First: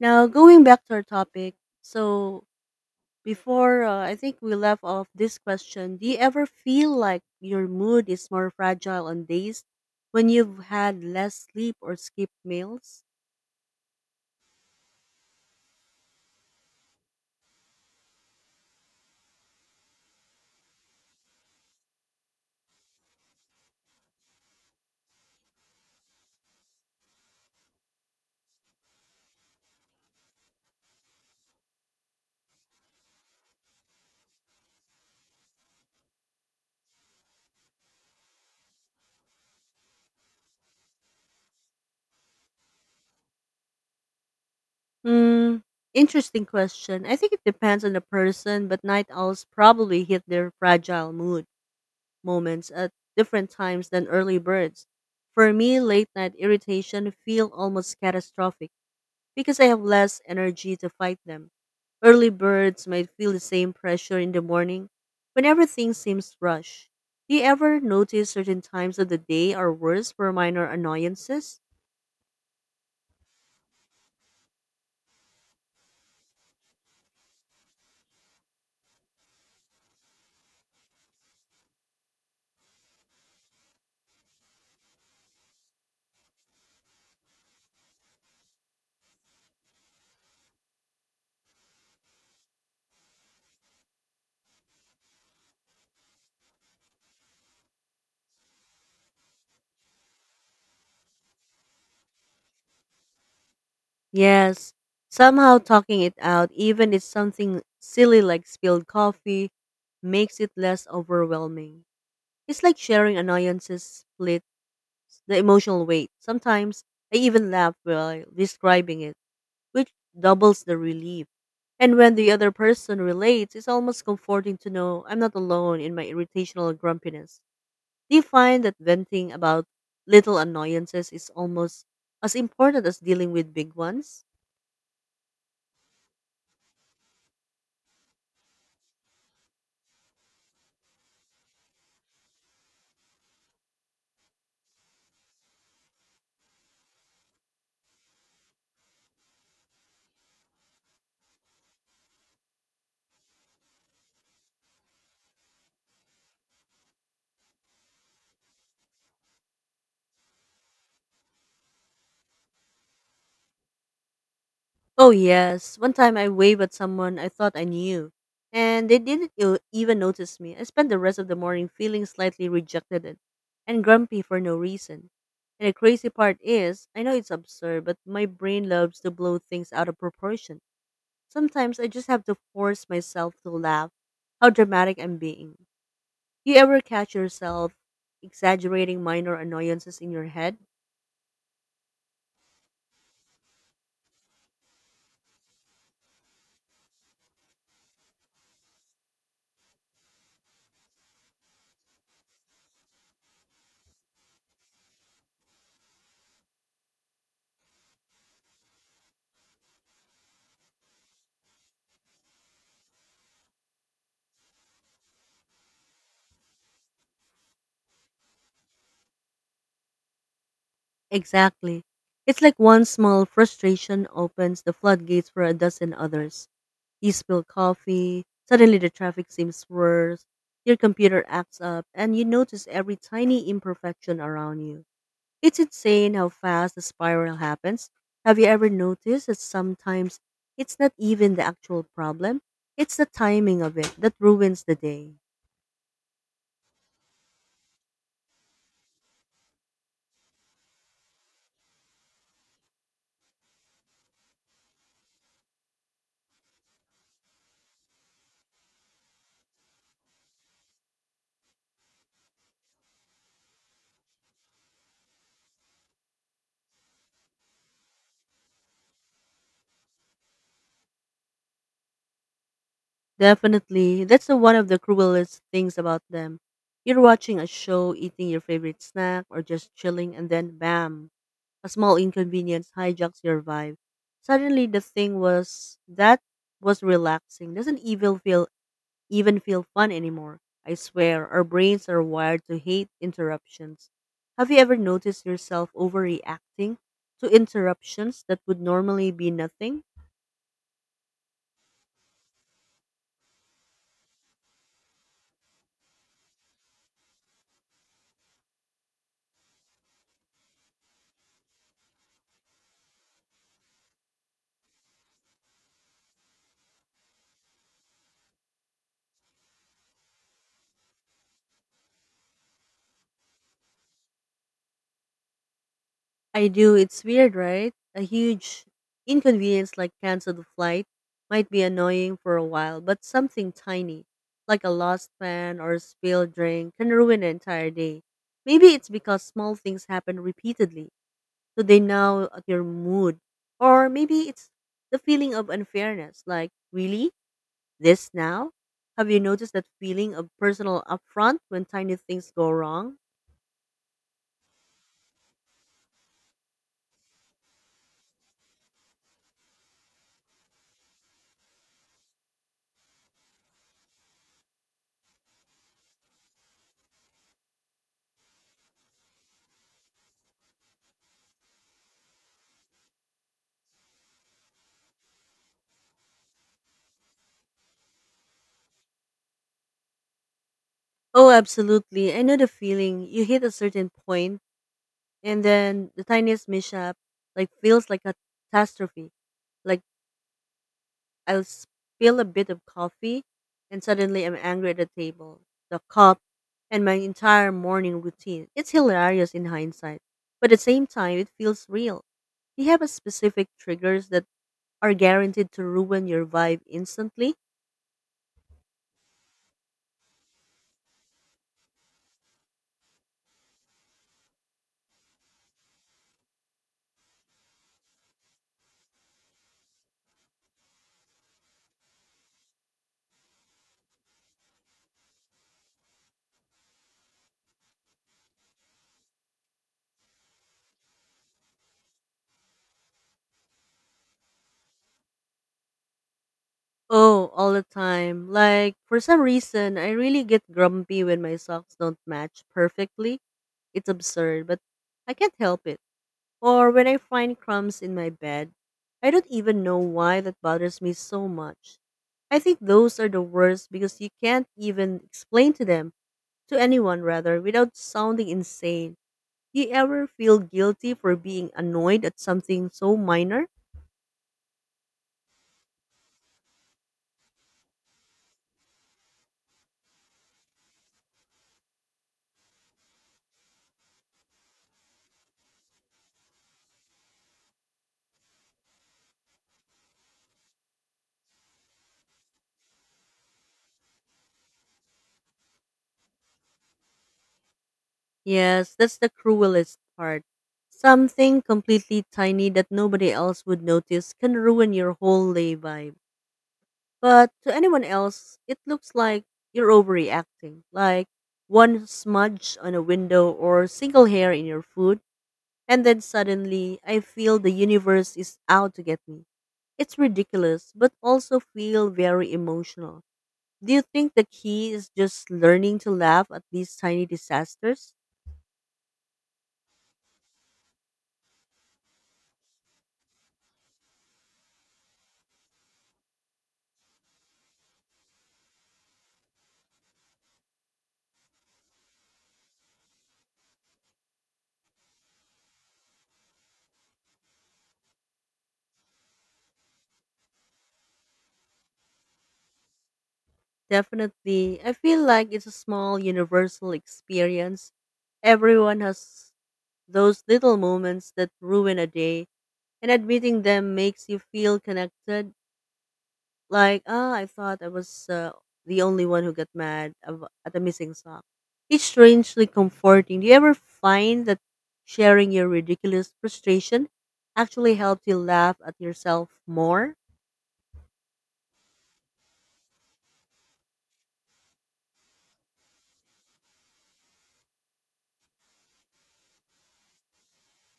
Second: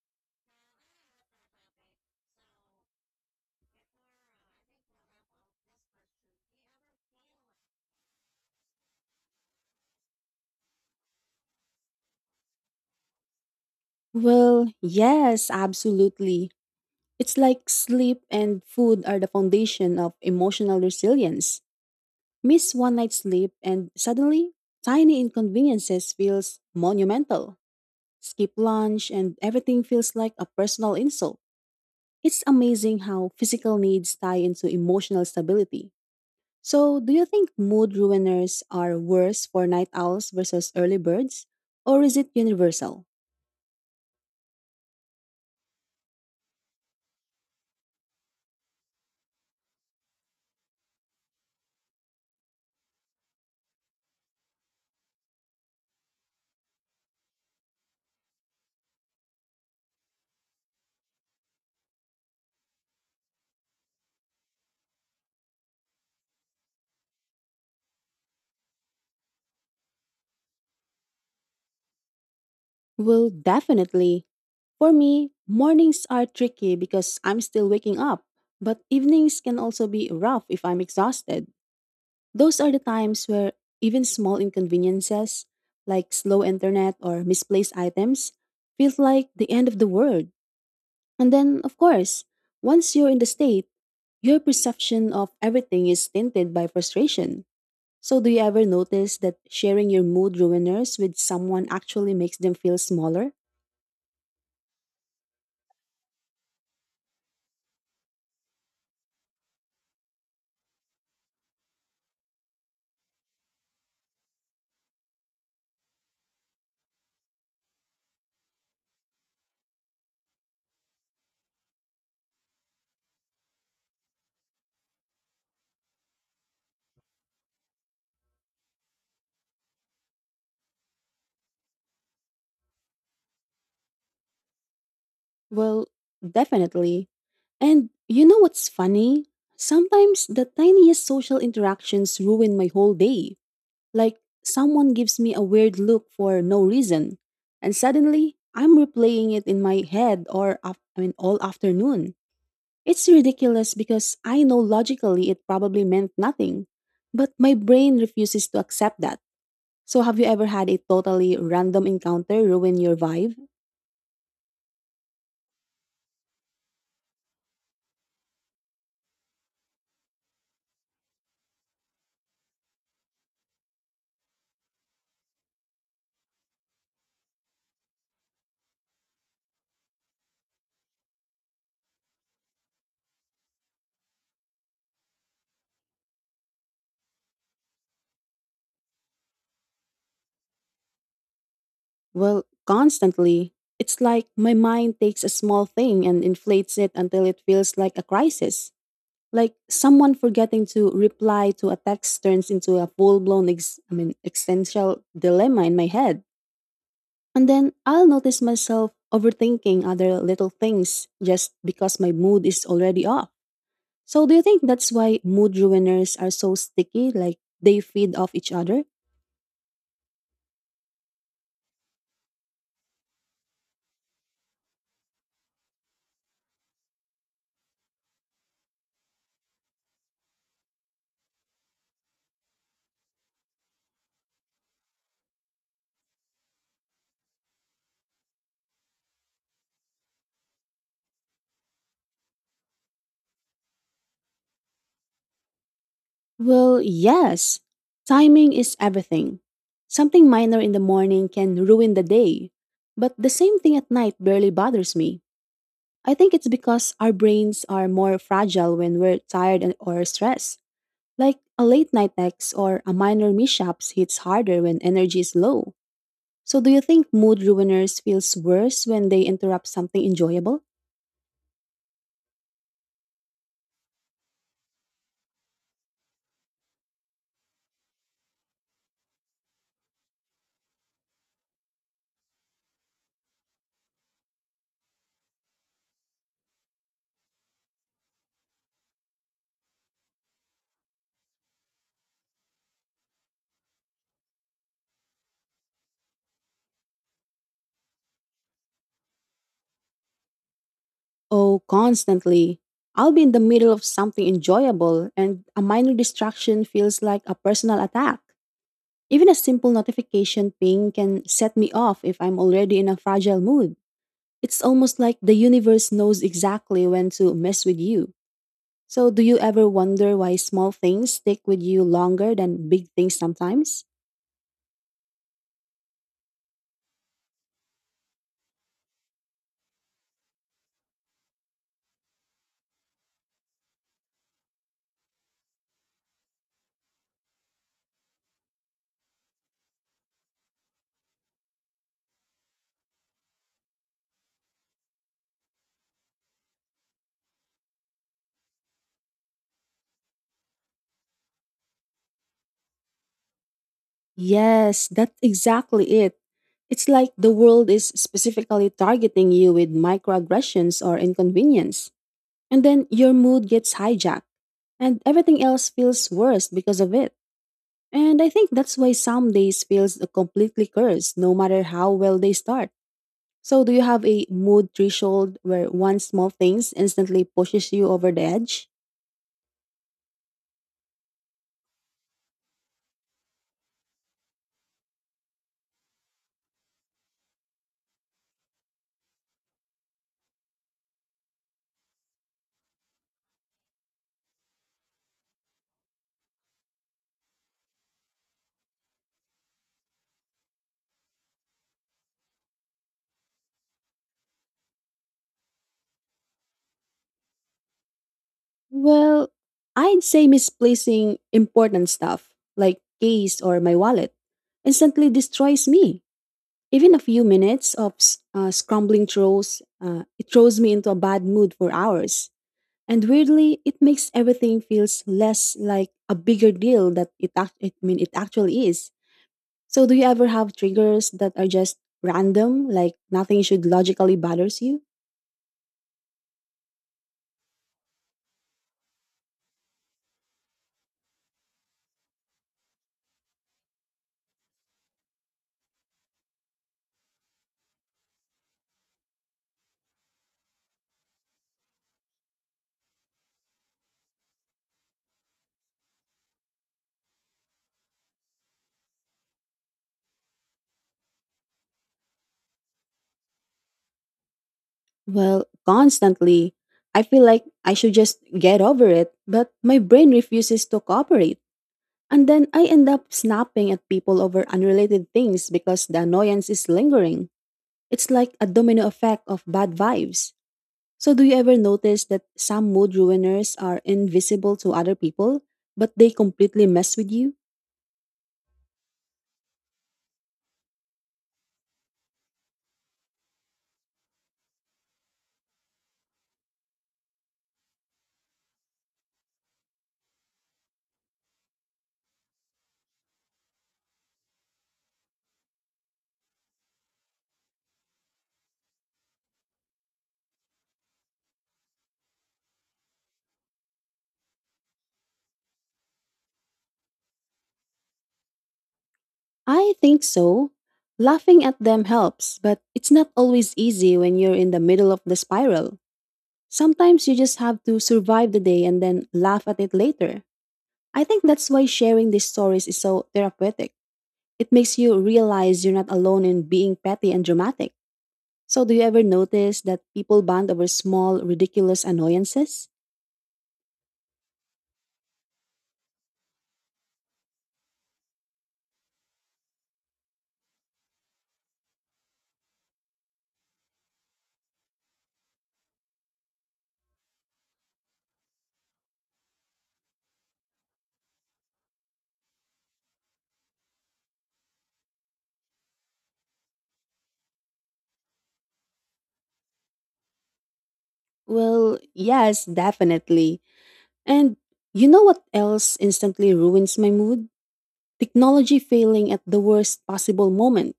Now, going back to our topic, so before I think we left off this question, do you ever feel like your mood is more fragile on days when you've had less sleep or skipped meals? Well, yes, absolutely. It's like sleep and food are the foundation of emotional resilience. Miss one night's sleep and suddenly tiny inconveniences feels monumental. Skip lunch and everything feels like a personal insult. It's amazing how physical needs tie into emotional stability. So, do you think mood ruiners are worse for night owls versus early birds? Or is it universal? Hmm, interesting question. I think it depends on the person, but night owls probably hit their fragile mood moments at different times than early birds. For me, late night irritation feel almost catastrophic because I have less energy to fight them. Early birds might feel the same pressure in the morning when everything seems rushed. Do you ever notice certain times of the day are worse for minor annoyances? Well, definitely. For me, mornings are tricky because I'm still waking up, but evenings can also be rough if I'm exhausted. Those are the times where even small inconveniences, like slow internet or misplaced items, feels like the end of the world. And then, of course, once you're in the state, your perception of everything is tinted by frustration. So, do you ever notice that sharing your mood ruiners with someone actually makes them feel smaller? Yes, somehow talking it out, even if something silly like spilled coffee, makes it less overwhelming. It's like sharing annoyances splits the emotional weight. Sometimes I even laugh while describing it which doubles the relief. And when the other person relates, it's almost comforting to know I'm not alone in my irritational grumpiness. Do you find that venting about little annoyances is almost as important as dealing with big ones? Well, definitely. And you know what's funny? Sometimes the tiniest social interactions ruin my whole day. Like someone gives me a weird look for no reason, and suddenly I'm replaying it in my head or all afternoon. It's ridiculous because I know logically it probably meant nothing, but my brain refuses to accept that. So have you ever had a totally random encounter ruin your vibe? Oh, yes. One time I waved at someone I thought I knew, and they didn't even notice me. I spent the rest of the morning feeling slightly rejected and grumpy for no reason. And the crazy part is, I know it's absurd, but my brain loves to blow things out of proportion. Sometimes I just have to force myself to laugh how dramatic I'm being. Do you ever catch yourself exaggerating minor annoyances in your head? Well, constantly. It's like my mind takes a small thing and inflates it until it feels like a crisis. Like someone forgetting to reply to a text turns into a full-blown existential dilemma in my head. And then I'll notice myself overthinking other little things just because my mood is already off. So do you think that's why mood ruiners are so sticky like they feed off each other? Exactly. It's like one small frustration opens the floodgates for a dozen others. You spill coffee, suddenly the traffic seems worse, your computer acts up, and you notice every tiny imperfection around you. It's insane how fast the spiral happens. Have you ever noticed that sometimes it's not even the actual problem? It's the timing of it that ruins the day. Well, yes. Timing is everything. Something minor in the morning can ruin the day, but the same thing at night barely bothers me. I think it's because our brains are more fragile when we're tired or stressed. Like a late night text or a minor mishap hits harder when energy is low. So, do you think mood ruiners feels worse when they interrupt something enjoyable? Definitely. That's the one of the cruelest things about them. You're watching a show, eating your favorite snack, or just chilling, and then bam, a small inconvenience hijacks your vibe. Suddenly, the thing was that was relaxing doesn't even feel fun anymore. I swear, our brains are wired to hate interruptions. Have you ever noticed yourself overreacting to interruptions that would normally be nothing? Oh, constantly. I'll be in the middle of something enjoyable and a minor distraction feels like a personal attack. Even a simple notification ping can set me off if I'm already in a fragile mood. It's almost like the universe knows exactly when to mess with you. So, do you ever wonder why small things stick with you longer than big things sometimes? I do. It's weird, right? A huge inconvenience like canceled flight might be annoying for a while, but something tiny, like a lost fan or a spilled drink, can ruin an entire day. Maybe it's because small things happen repeatedly, so they gnaw at your mood. Or maybe it's the feeling of unfairness, like, really? This now? Have you noticed that feeling of personal upfront when tiny things go wrong? Yes, that's exactly it. It's like the world is specifically targeting you with microaggressions or inconvenience. And then your mood gets hijacked, and everything else feels worse because of it. And I think that's why some days feels completely cursed, no matter how well they start. So, do you have a mood threshold where one small thing instantly pushes you over the edge? Oh, absolutely. I know the feeling. You hit a certain point and then the tiniest mishap like feels like a catastrophe. Like, I'll spill a bit of coffee and suddenly I'm angry at the table, the cup, and my entire morning routine. It's hilarious in hindsight, but at the same time it feels real. Do you have a specific triggers that are guaranteed to ruin your vibe instantly? Well, I'd say misplacing important stuff, like keys or my wallet, instantly destroys me. Even a few minutes of scrambling it throws me into a bad mood for hours. And weirdly, it makes everything feels less like a bigger deal that it actually is. So do you ever have triggers that are just random, like nothing should logically bothers you? Oh, all the time. Like, for some reason, I really get grumpy when my socks don't match perfectly. It's absurd, but I can't help it. Or when I find crumbs in my bed. I don't even know why that bothers me so much. I think those are the worst because you can't even explain to them, to anyone rather, without sounding insane. Do you ever feel guilty for being annoyed at something so minor? Well, constantly. I feel like I should just get over it, but my brain refuses to cooperate. And then I end up snapping at people over unrelated things because the annoyance is lingering. It's like a domino effect of bad vibes. So, do you ever notice that some mood ruiners are invisible to other people, but they completely mess with you? Yes, that's the cruelest part. Something completely tiny that nobody else would notice can ruin your whole day vibe. But to anyone else, it looks like you're overreacting, like one smudge on a window or single hair in your food, and then suddenly I feel the universe is out to get me. It's ridiculous, but also feel very emotional. Do you think the key is just learning to laugh at these tiny disasters? I think so. Laughing at them helps, but it's not always easy when you're in the middle of the spiral. Sometimes you just have to survive the day and then laugh at it later. I think that's why sharing these stories is so therapeutic. It makes you realize you're not alone in being petty and dramatic. So, do you ever notice that people bond over small, ridiculous annoyances? Definitely. I feel like it's a small universal experience. Everyone has those little moments that ruin a day, and admitting them makes you feel connected. Like, ah, I thought I was the only one who got mad at a missing sock. It's strangely comforting. Do you ever find that sharing your ridiculous frustration actually helps you laugh at yourself more? Well, yes, definitely. And you know what else instantly ruins my mood? Technology failing at the worst possible moment.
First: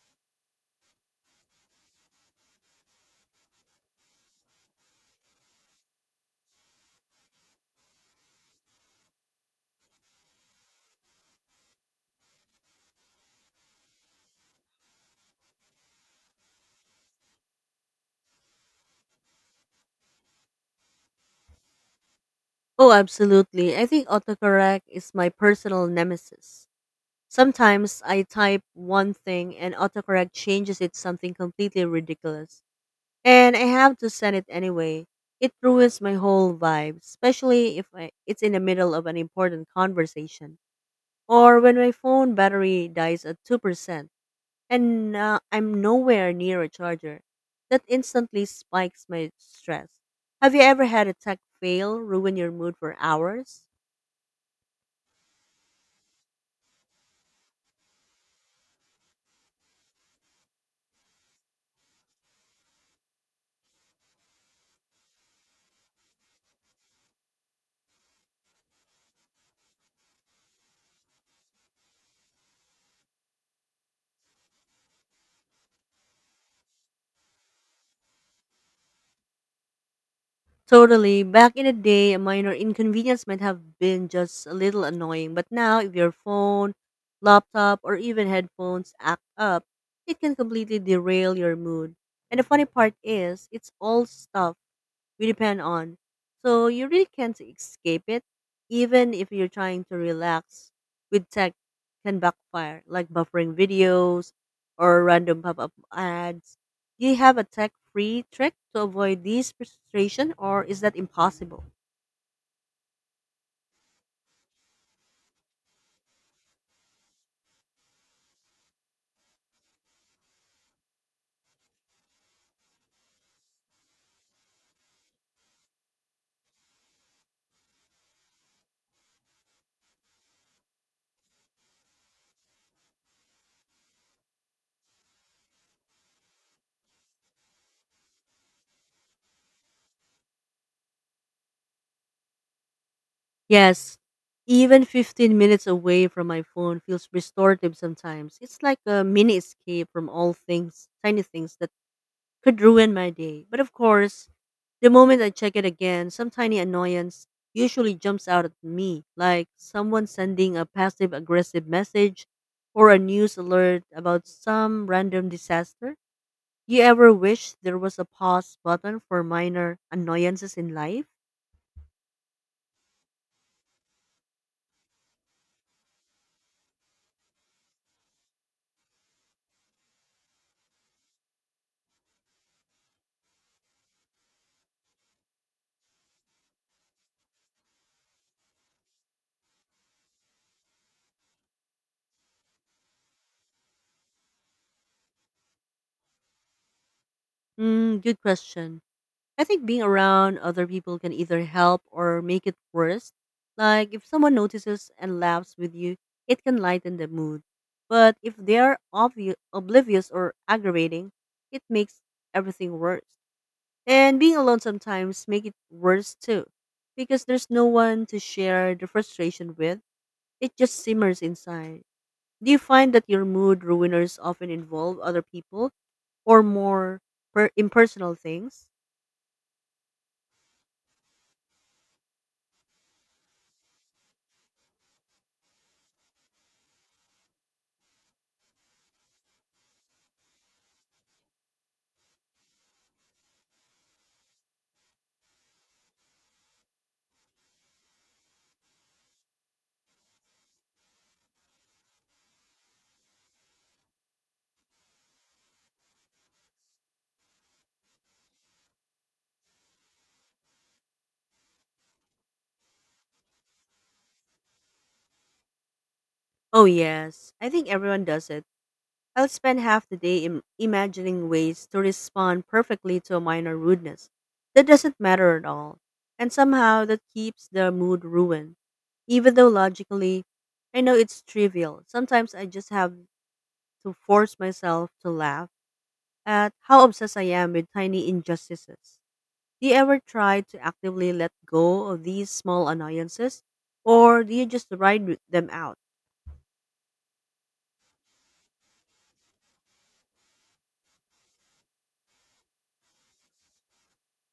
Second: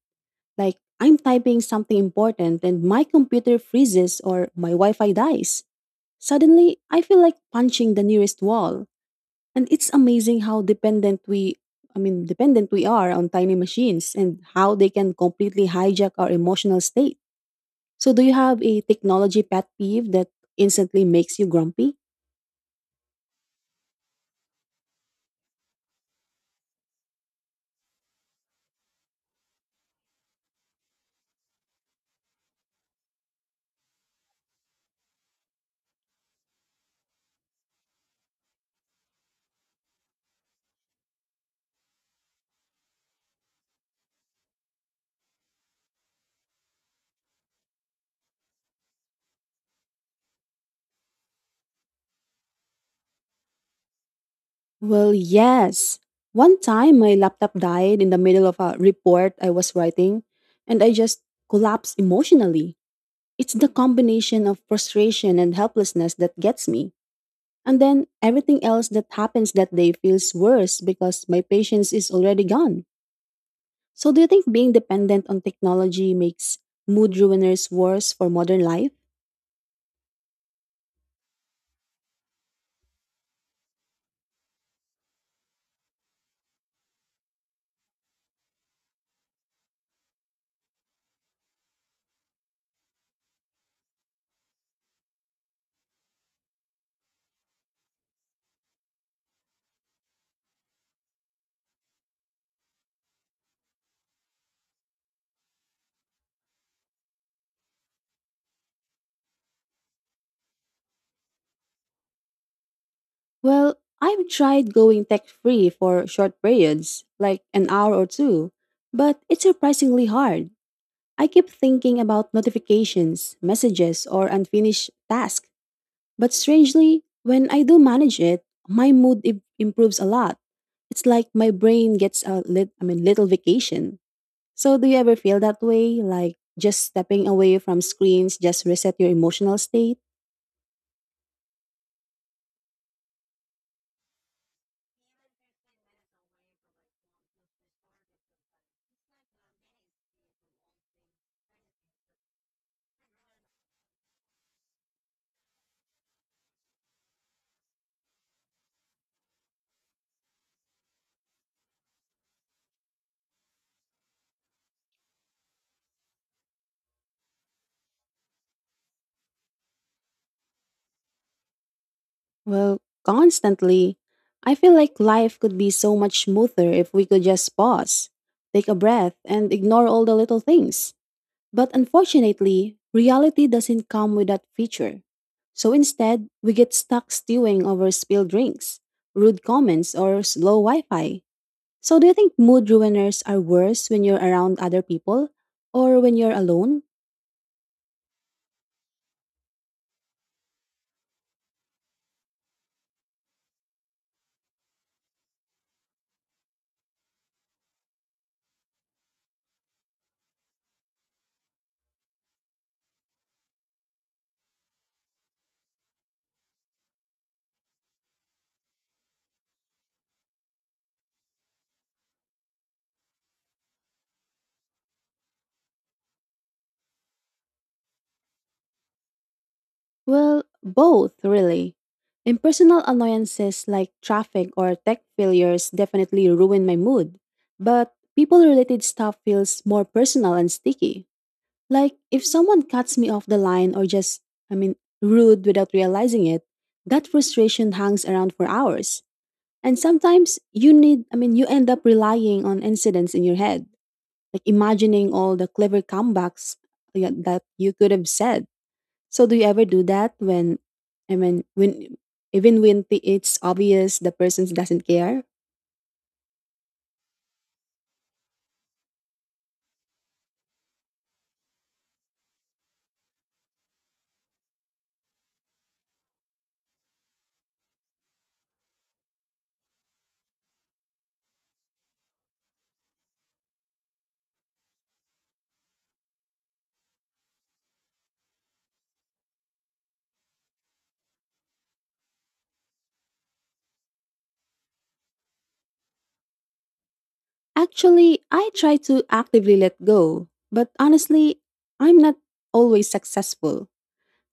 Like, I'm typing something important and my computer freezes or my Wi Fi dies. Suddenly, I feel like punching the nearest wall. And it's amazing how dependent we are on tiny machines and how they can completely hijack our emotional state. So do you have a technology pet peeve that instantly makes you grumpy? Oh, absolutely. I think autocorrect is my personal nemesis. Sometimes I type one thing and autocorrect changes it something completely ridiculous. And I have to send it anyway. It ruins my whole vibe, especially if I, it's in the middle of an important conversation or when my phone battery dies at 2% and I'm nowhere near a charger. That instantly spikes my stress. Have you ever had a tech fail ruin your mood for hours? Well, yes. One time my laptop died in the middle of a report I was writing, and I just collapsed emotionally. It's the combination of frustration and helplessness that gets me. And then everything else that happens that day feels worse because my patience is already gone. So, do you think being dependent on technology makes mood ruiners worse for modern life? Totally. Back in the day, a minor inconvenience might have been just a little annoying, but now if your phone, laptop, or even headphones act up, it can completely derail your mood. And the funny part is, it's all stuff we depend on. So you really can't escape it, even if you're trying to relax. With tech, can backfire, like buffering videos or random pop-up ads. Do you have a tech-free trick to avoid these frustration, or is that impossible? Well, I've tried going tech free for short periods, like an hour or two, but it's surprisingly hard. I keep thinking about notifications, messages, or unfinished tasks, but strangely, when I do manage it, my mood improves a lot. It's like my brain gets a little vacation. So, do you ever feel that way? Like just stepping away from screens just reset your emotional state? Yes, even 15 minutes away from my phone feels restorative sometimes. It's like a mini escape from all things, tiny things that could ruin my day. But of course, the moment I check it again, some tiny annoyance usually jumps out at me, like someone sending a passive aggressive message or a news alert about some random disaster. You ever wish there was a pause button for minor annoyances in life? Well, constantly. I feel like life could be so much smoother if we could just pause, take a breath, and ignore all the little things. But unfortunately, reality doesn't come with that feature. So instead, we get stuck stewing over spilled drinks, rude comments, or slow Wi Fi. So do you think mood ruiners are worse when you're around other people or when you're alone? Mm, good question. I think being around other people can either help or make it worse. Like if someone notices and laughs with you, it can lighten the mood. But if they are obvious, oblivious or aggravating, it makes everything worse. And being alone sometimes make it worse too, because there's no one to share the frustration with. It just simmers inside. Do you find that your mood ruiners often involve other people or more impersonal things? Well, both, really. Impersonal annoyances like traffic or tech failures definitely ruin my mood, but people related stuff feels more personal and sticky. Like, if someone cuts me off the line or I mean, rude without realizing it, that frustration hangs around for hours. And sometimes you need, I mean, you end up relying on incidents in your head, like imagining all the clever comebacks yeah, that you could have said. So, do you ever do that when, I mean, when even when the- it's obvious the person doesn't care? Oh, yes. I think everyone does it. I'll spend half the day imagining ways to respond perfectly to a minor rudeness that doesn't matter at all. And somehow that keeps the mood ruined. Even though logically, I know it's trivial. Sometimes I just have to force myself to laugh at how obsessed I am with tiny injustices. Do you ever try to actively let go of these small annoyances, or do you just ride with them out? Actually, I try to actively let go, but honestly, I'm not always successful.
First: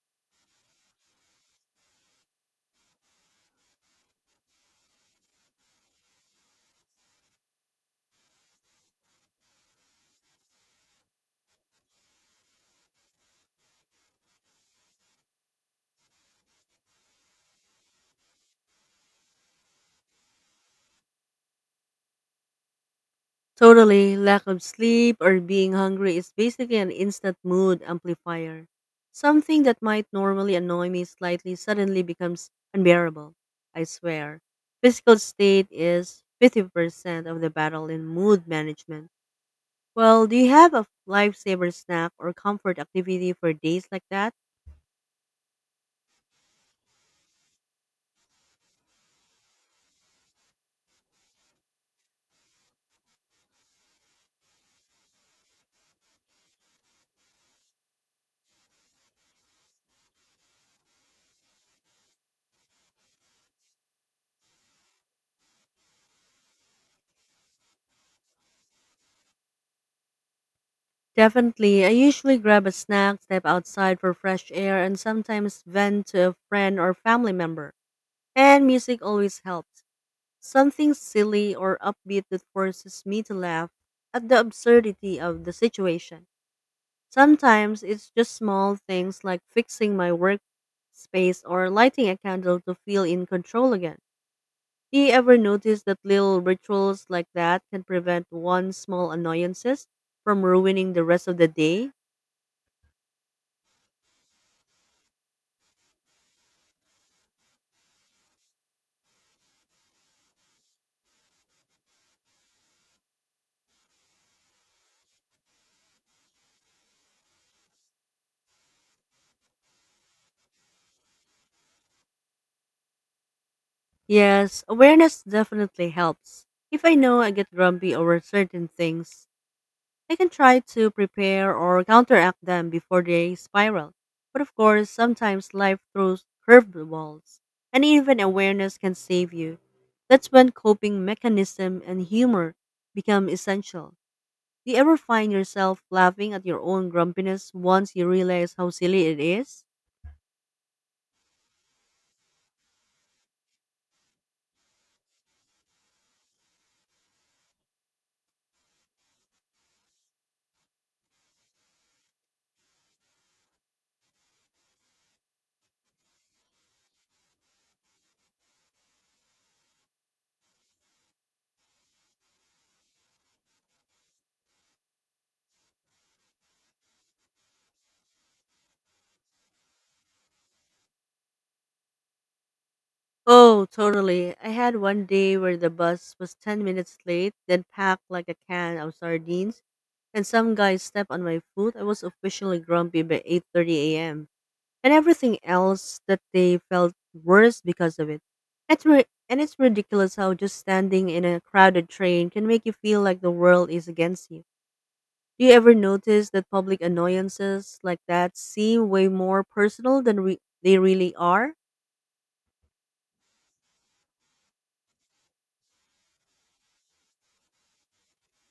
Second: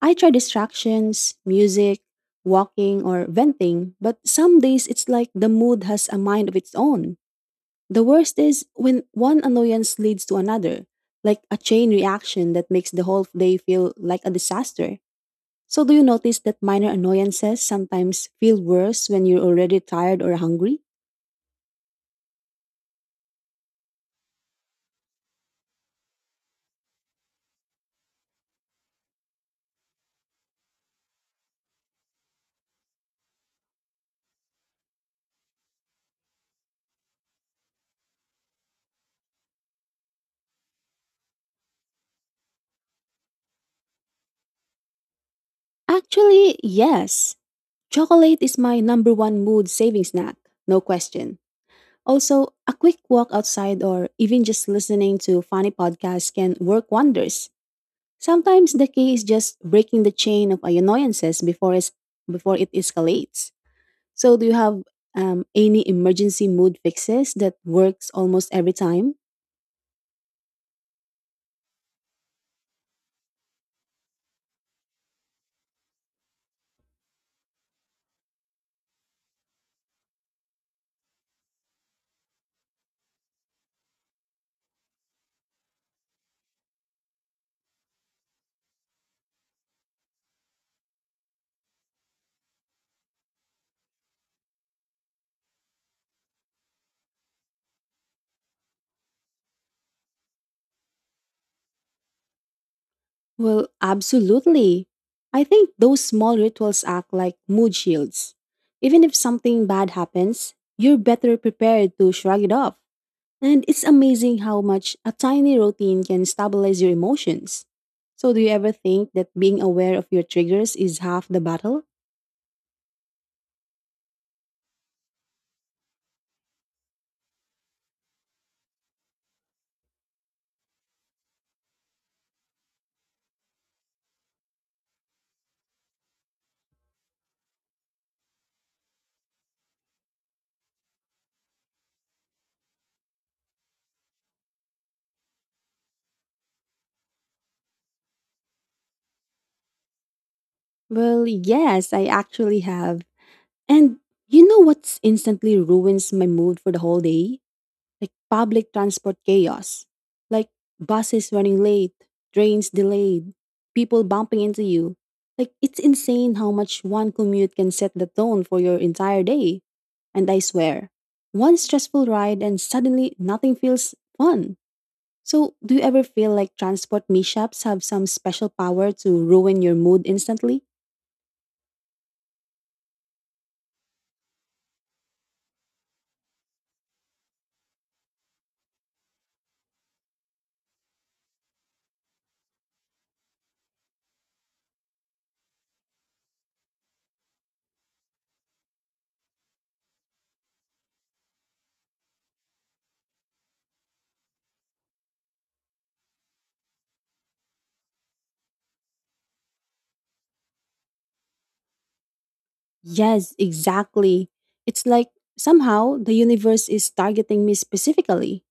I try distractions, music, walking, or venting, but some days it's like the mood has a mind of its own. The worst is when one annoyance leads to another, like a chain reaction that makes the whole day feel like a disaster. So, do you notice that minor annoyances sometimes feel worse when you're already tired or hungry? Totally. Lack of sleep or being hungry is basically an instant mood amplifier. Something that might normally annoy me slightly suddenly becomes unbearable. I swear. Physical state is 50% of the battle in mood management. Well, do you have a lifesaver snack or comfort activity for days like that? Actually, yes. Chocolate is my number one mood saving snack, no question. Also, a quick walk outside or even just listening to funny podcasts can work wonders. Sometimes the key is just breaking the chain of annoyances before it escalates. So, do you have any emergency mood fixes that works almost every time? Definitely. I usually grab a snack, step outside for fresh air, and sometimes vent to a friend or family member. And music always helps. Something silly or upbeat that forces me to laugh at the absurdity of the situation. Sometimes it's just small things like fixing my workspace or lighting a candle to feel in control again. Do you ever notice that little rituals like that can prevent one small annoyances from ruining the rest of the day? Well, absolutely. I think those small rituals act like mood shields. Even if something bad happens, you're better prepared to shrug it off. And it's amazing how much a tiny routine can stabilize your emotions. So, do you ever think that being aware of your triggers is half the battle? Yes, awareness definitely helps. If I know I get grumpy over certain things, I can try to prepare or counteract them before they spiral. But of course, sometimes life throws curveballs, and even awareness can save you. That's when coping mechanism and humor become essential. Do you ever find yourself laughing at your own grumpiness once you realize how silly it is? Well, yes, I actually have. And you know what's instantly ruins my mood for the whole day? Like public transport chaos, like buses running late, trains delayed, people bumping into you. Like it's insane how much one commute can set the tone for your entire day. And I swear, one stressful ride and suddenly nothing feels fun. So, do you ever feel like transport mishaps have some special power to ruin your mood instantly? Oh, totally. I had one day where the bus was 10 minutes late, then packed like a can of sardines, and some guy stepped on my foot. I was officially grumpy by 8:30 a.m. and everything else that day felt worse because of it. It's ri- and it's ridiculous how just standing in a crowded train can make you feel like the world is against you. Do you ever notice that public annoyances like that seem way more personal than they really are? Yes, exactly. It's like somehow the universe is targeting me specifically.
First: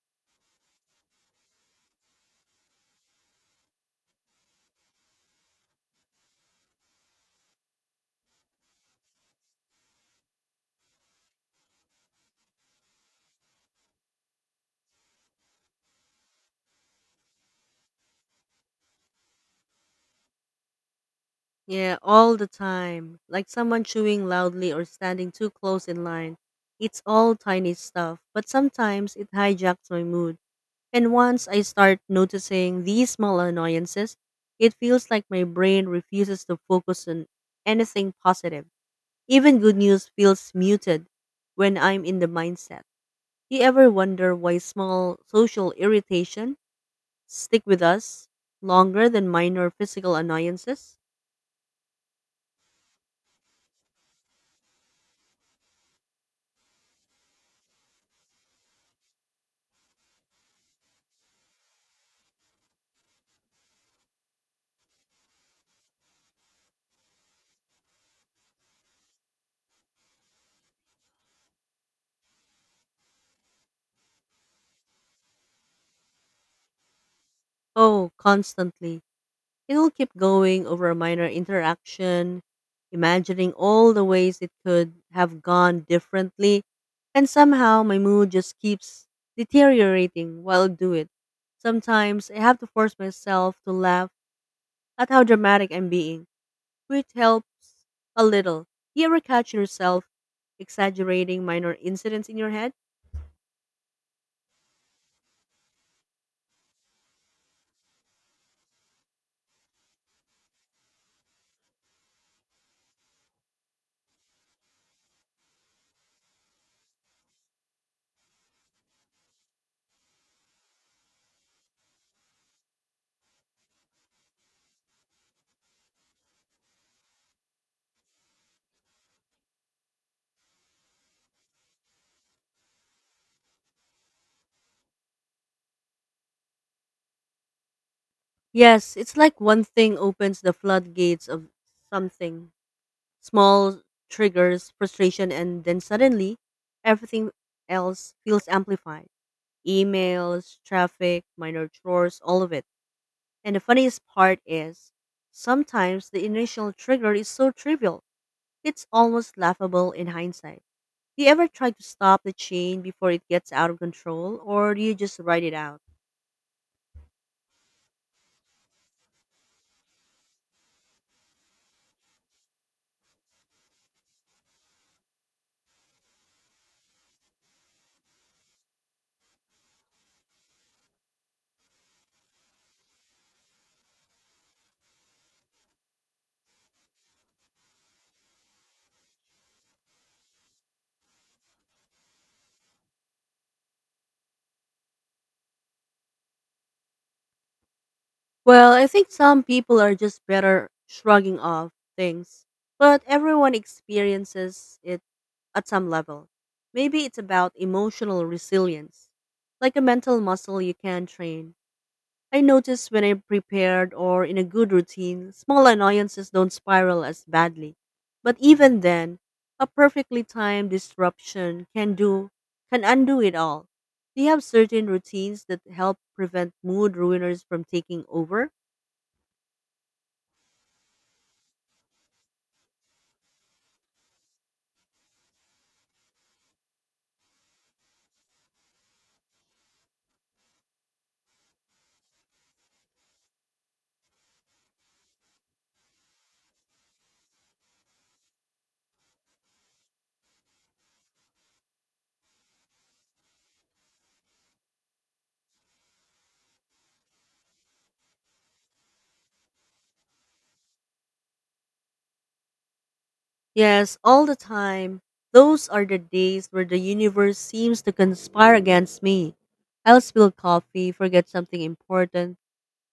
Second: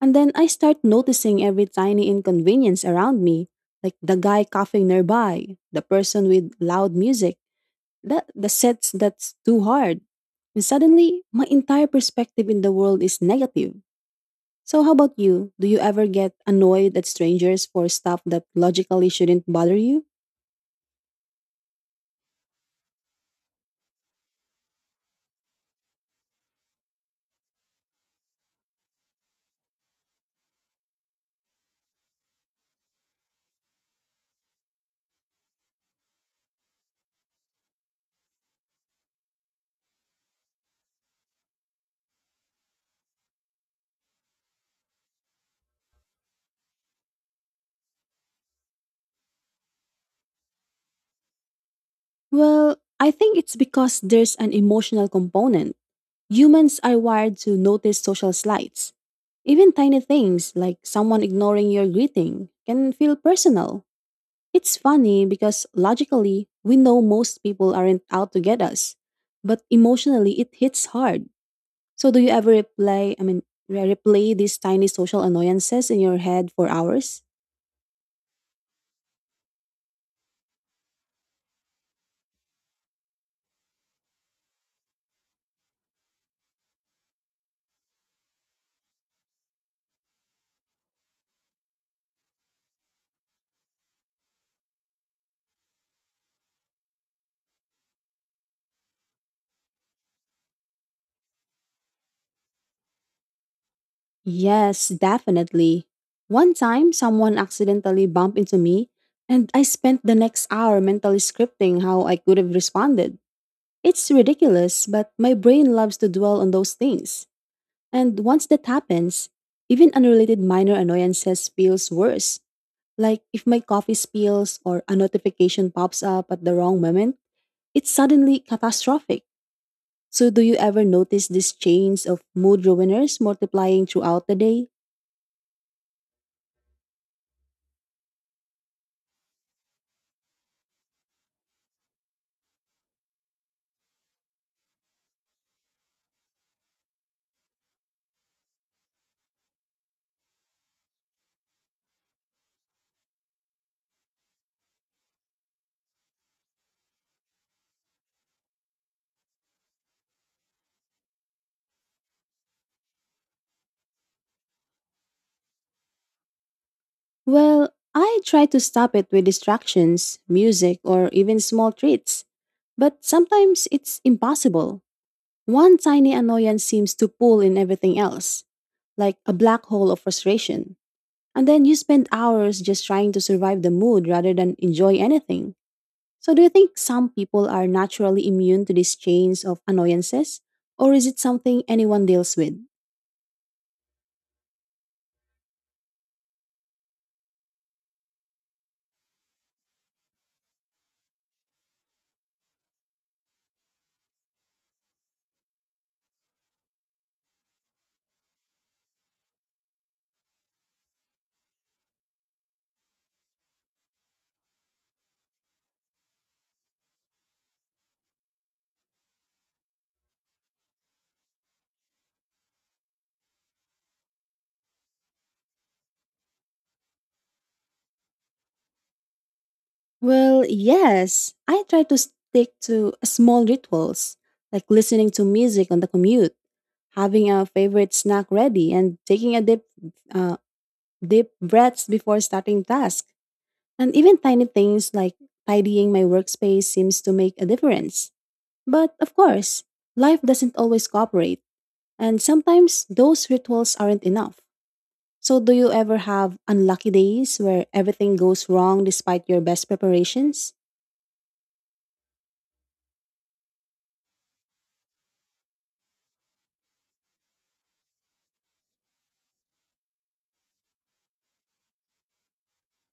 And then I start noticing every tiny inconvenience around me, like the guy coughing nearby, the person with loud music, the sets that's too hard. And suddenly, my entire perspective in the world is negative. So, how about you? Do you ever get annoyed at strangers for stuff that logically shouldn't bother you? Yeah, all the time. Like someone chewing loudly or standing too close in line. It's all tiny stuff, but sometimes it hijacks my mood. And once I start noticing these small annoyances, it feels like my brain refuses to focus on anything positive. Even good news feels muted when I'm in the mindset. Do you ever wonder why small social irritation stick with us longer than minor physical annoyances? Well, I think it's because there's an emotional component. Humans are wired to notice social slights. Even tiny things like someone ignoring your greeting can feel personal. It's funny because logically, we know most people aren't out to get us, but emotionally it hits hard. So do you ever replay, I mean, re- replay these tiny social annoyances in your head for hours? Oh, constantly. It'll keep going over a minor interaction, imagining all the ways it could have gone differently, and somehow my mood just keeps deteriorating while I do it. Sometimes I have to force myself to laugh at how dramatic I'm being, which helps a little. You ever catch yourself exaggerating minor incidents in your head? Yes, definitely. One time someone accidentally bumped into me and I spent the next hour mentally scripting how I could have responded. It's ridiculous, but my brain loves to dwell on those things. And once that happens, even unrelated minor annoyances feels worse. Like if my coffee spills or a notification pops up at the wrong moment, it's suddenly catastrophic. So do you ever notice these chains of mood ruiners multiplying throughout the day? Yes, it's like one thing opens the floodgates of something. Small triggers frustration, and then suddenly everything else feels amplified: emails, traffic, minor chores, all of it. And the funniest part is sometimes the initial trigger is so trivial, it's almost laughable in hindsight. Do you ever try to stop the chain before it gets out of control, or do you just ride it out? Well, I try to stop it with distractions, music, or even small treats. But sometimes it's impossible. One tiny annoyance seems to pull in everything else, like a black hole of frustration. And then you spend hours just trying to survive the mood rather than enjoy anything. So, do you think some people are naturally immune to these chains of annoyances? Or is it something anyone deals with? Well, I think some people are just better shrugging off things, but everyone experiences it at some level. Maybe it's about emotional resilience, like a mental muscle you can train. I notice when I'm prepared or in a good routine, small annoyances don't spiral as badly. But even then, a perfectly timed disruption can undo it all. Do you have certain routines that help prevent mood ruiners from taking over? Well, yes. I try to stick to small rituals, like listening to music on the commute, having a favorite snack ready, and taking a deep, uh, deep breaths before starting task. And even tiny things like tidying my workspace seems to make a difference. But of course, life doesn't always cooperate, and sometimes those rituals aren't enough. So, do you ever have unlucky days where everything goes wrong despite your best preparations? Yes, all the time. Those are the days where the universe seems to conspire against me. I'll spill coffee, forget something important,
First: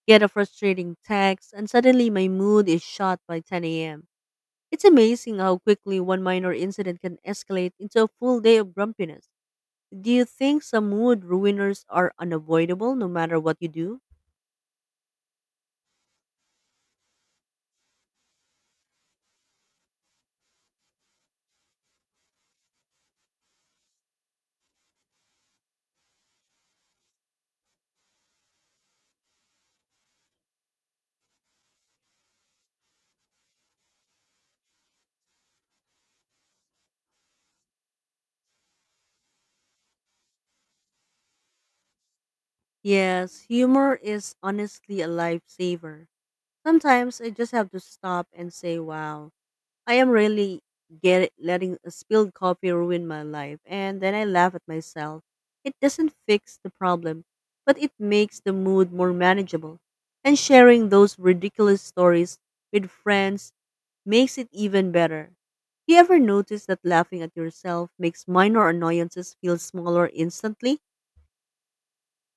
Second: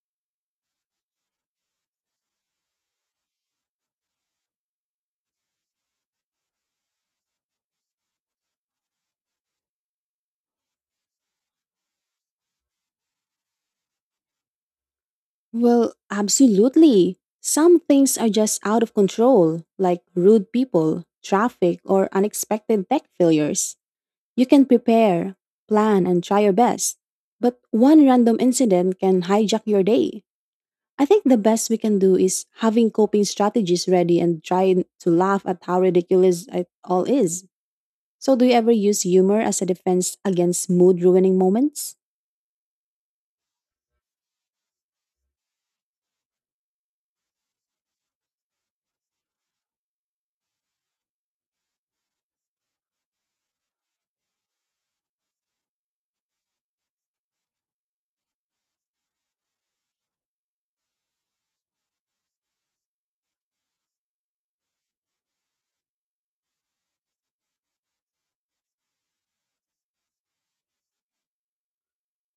get a frustrating text, and suddenly my mood is shot by 10 a.m. It's amazing how quickly one minor incident can escalate into a full day of grumpiness. Do you think some mood ruiners are unavoidable no matter what you do? Well, absolutely. Some things are just out of control, like rude people, traffic, or unexpected tech failures. You can prepare, plan, and try your best, but one random incident can hijack your day. I think the best we can do is having coping strategies ready and trying to laugh at how ridiculous it all is. So, do you ever use humor as a defense against mood ruining moments? Yes, humor is honestly a lifesaver. Sometimes I just have to stop and say, wow. I am really get letting a spilled coffee ruin my life, and then I laugh at myself. It doesn't fix the problem, but it makes the mood more manageable. And sharing those ridiculous stories with friends makes it even better. Do you ever notice that laughing at yourself makes minor annoyances feel smaller instantly?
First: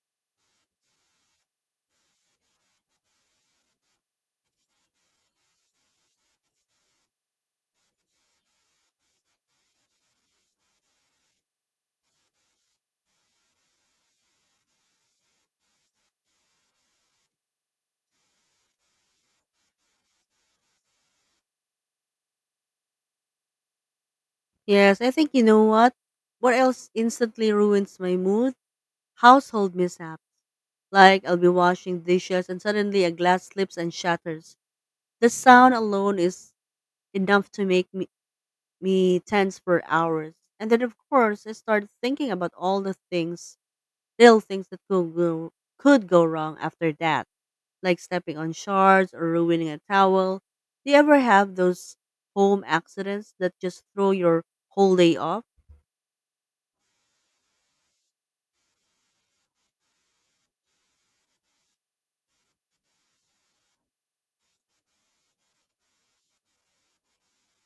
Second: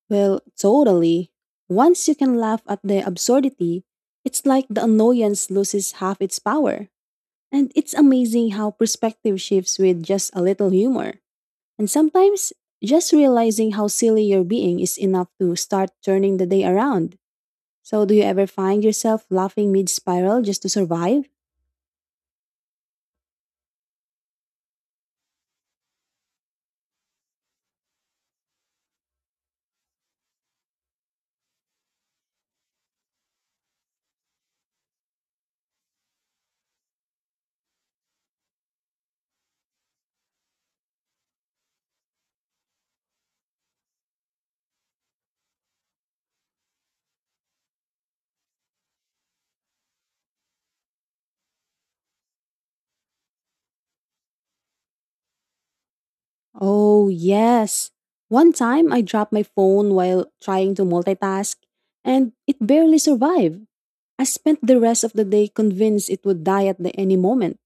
Well, totally. Once you can laugh at the absurdity, it's like the annoyance loses half its power. And it's amazing how perspective shifts with just a little humor. And sometimes just realizing how silly you're being is enough to start turning the day around. So, do you ever find yourself laughing mid spiral just to survive? Yes, I think you know what? What else instantly ruins my mood? Household mishaps. Like I'll be washing dishes and suddenly a glass slips and shatters. The sound alone is enough to make me tense for hours. And then of course I start thinking about all the little things that could go wrong after that, like stepping on shards or ruining a towel. Do you ever have those home accidents that just throw your whole day off? Oh, yes. One time I dropped my phone while trying to multitask and it barely survived. I spent the rest of the day convinced it would die at the, any moment.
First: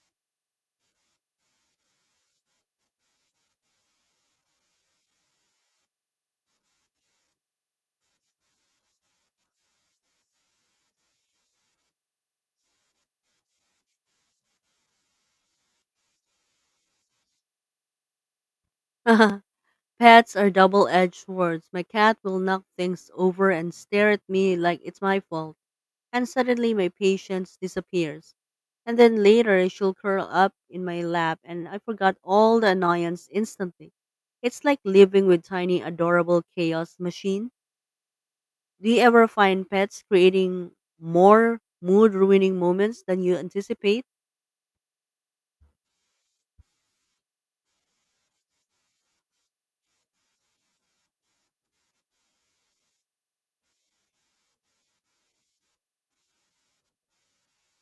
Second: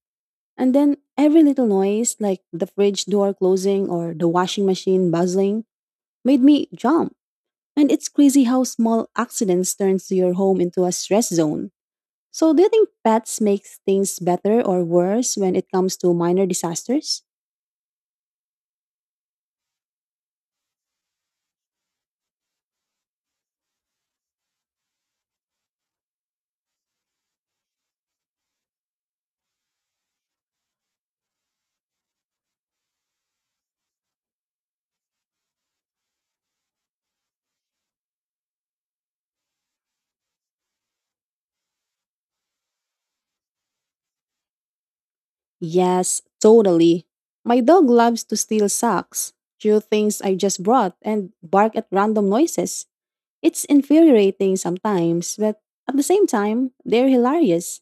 And then every little noise, like the fridge door closing or the washing machine buzzing, made me jump. And it's crazy how small accidents turns your home into a stress zone. So do you think pets makes things better or worse when it comes to minor disasters? Pets are double edged swords. My cat will knock things over and stare at me like it's my fault, and suddenly my patience disappears. And then later she'll curl up in my lap and I forgot all the annoyance instantly. It's like living with tiny adorable chaos machine. Do you ever find pets creating more mood ruining moments than you anticipate? Yes, totally. My dog loves to steal socks, chew things I just brought, and bark at random noises. It's infuriating sometimes, but at the same time, they're hilarious.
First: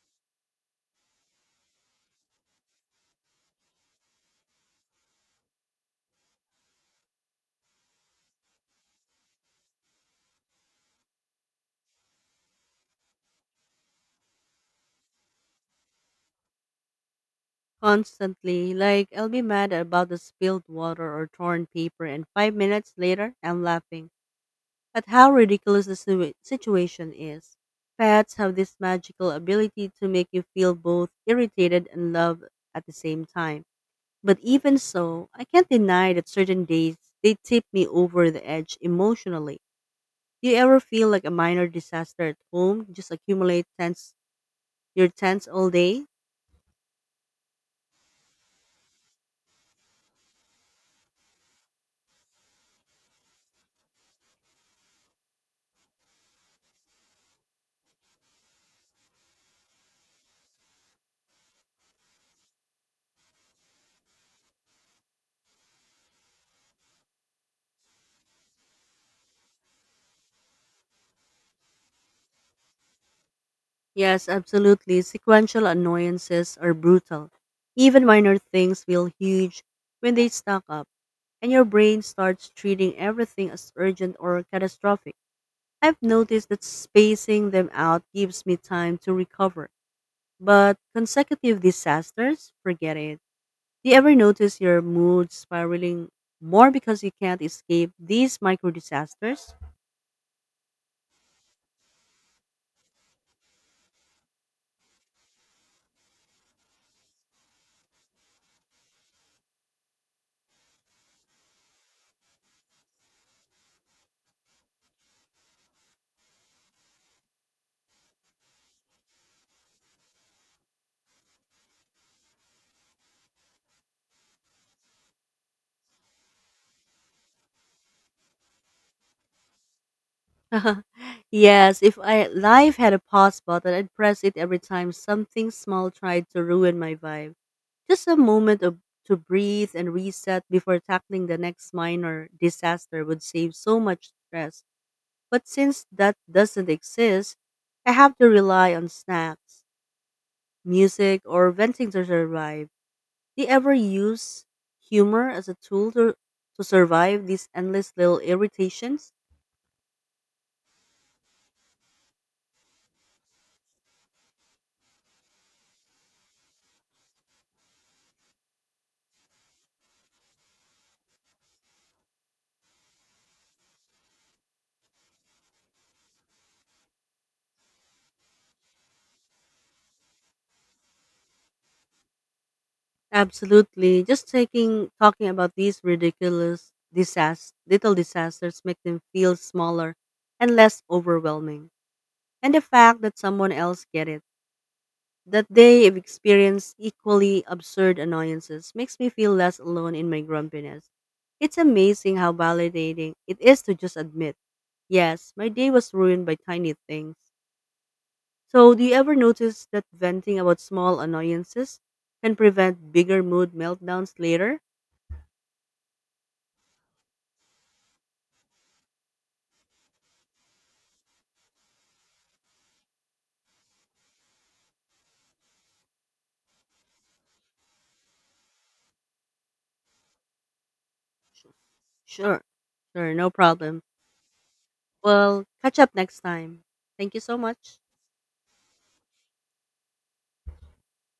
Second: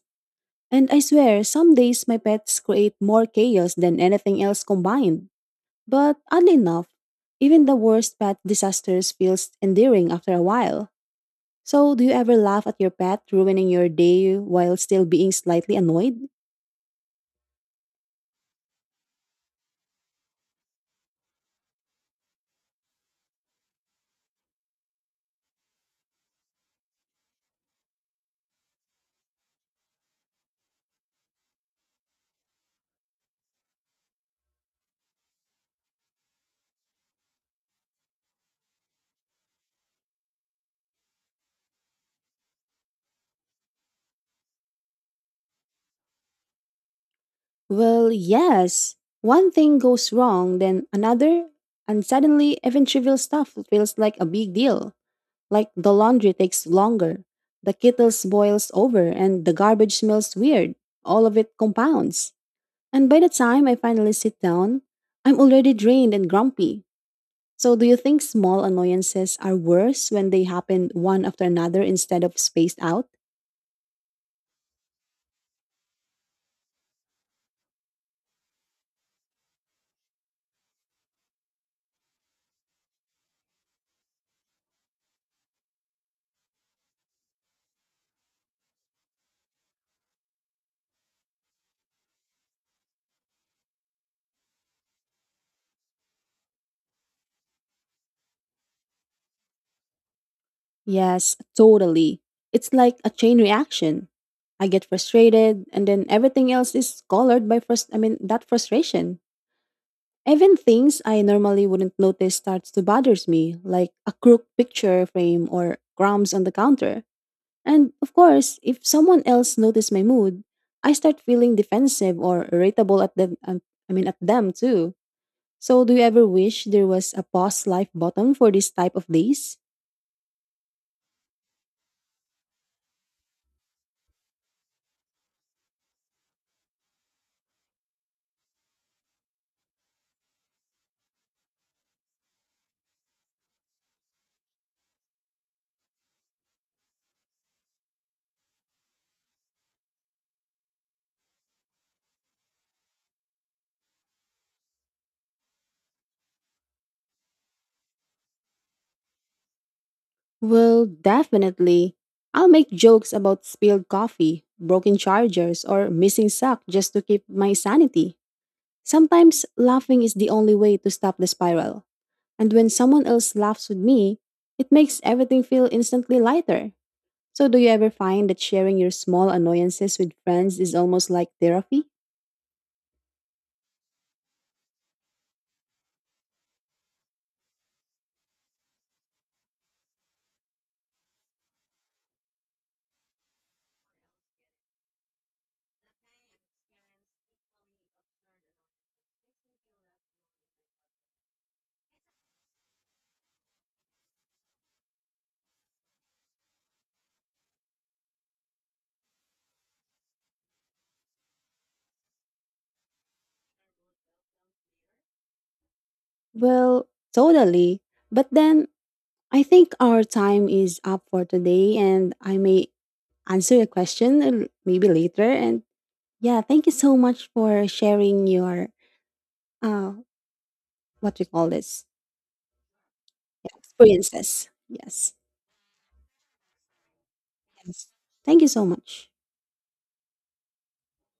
And I swear, some days my pets create more chaos than anything else combined. But oddly enough, even the worst pet disasters feels endearing after a while. So, do you ever laugh at your pet ruining your day while still being slightly annoyed? Constantly, like I'll be mad about the spilled water or torn paper and 5 minutes later I'm laughing at how ridiculous the situation is. Pets have this magical ability to make you feel both irritated and loved at the same time. But even so, I can't deny that certain days they tip me over the edge emotionally. Do you ever feel like a minor disaster at home, just accumulate tense your tense all day? Well, yes. One thing goes wrong, then another, and suddenly even trivial stuff feels like a big deal. Like the laundry takes longer, the kettle boils over, and the garbage smells weird. All of it compounds. And by the time I finally sit down, I'm already drained and grumpy. So, do you think small annoyances are worse when they happen one after another instead of spaced out? Yes, absolutely. Sequential annoyances are brutal. Even minor things feel huge when they stack up, and your brain starts treating everything as urgent or catastrophic. I've noticed that spacing them out gives me time to recover, but consecutive disasters, forget it. Do you ever notice your mood spiraling more because you can't escape these micro disasters? Yes, totally. It's like a chain reaction. I get frustrated, and then everything else is colored by that frustration. Even things I normally wouldn't notice starts to bothers me, like a crooked picture frame or crumbs on the counter. And of course, if someone else notices my mood, I start feeling defensive or irritable at them. At them too. So, do you ever wish there was a pause life button for this type of days? Yes, if I life had a pause button, I'd press it every time something small tried to ruin my vibe. Just a moment of to breathe and reset before tackling the next minor disaster would save so much stress. But since that doesn't exist, I have to rely on snacks, music, or venting to survive. Do you ever use humor as a tool to survive these endless little irritations? Well, definitely. I'll make jokes about spilled coffee, broken chargers, or missing sock just to keep my sanity. Sometimes laughing is the only way to stop the spiral. And when someone else laughs with me, it makes everything feel instantly lighter. So, do you ever find that sharing your small annoyances with friends is almost like therapy? Absolutely. Just taking talking about these ridiculous disas little disasters make them feel smaller and less overwhelming. And the fact that someone else get it, that they have experienced equally absurd annoyances makes me feel less alone in my grumpiness. It's amazing how validating it is to just admit, yes, my day was ruined by tiny things. So do you ever notice that venting about small annoyances can prevent bigger mood meltdowns later? Well, totally. But then I think our time is up for today, and I may answer a question maybe later. And yeah, thank you so much for sharing your uh, what we call this Sure. Sure, no yeah, problem. experiences. Yes, We'll catch up next time. Thank you so much. yes, thank you so much.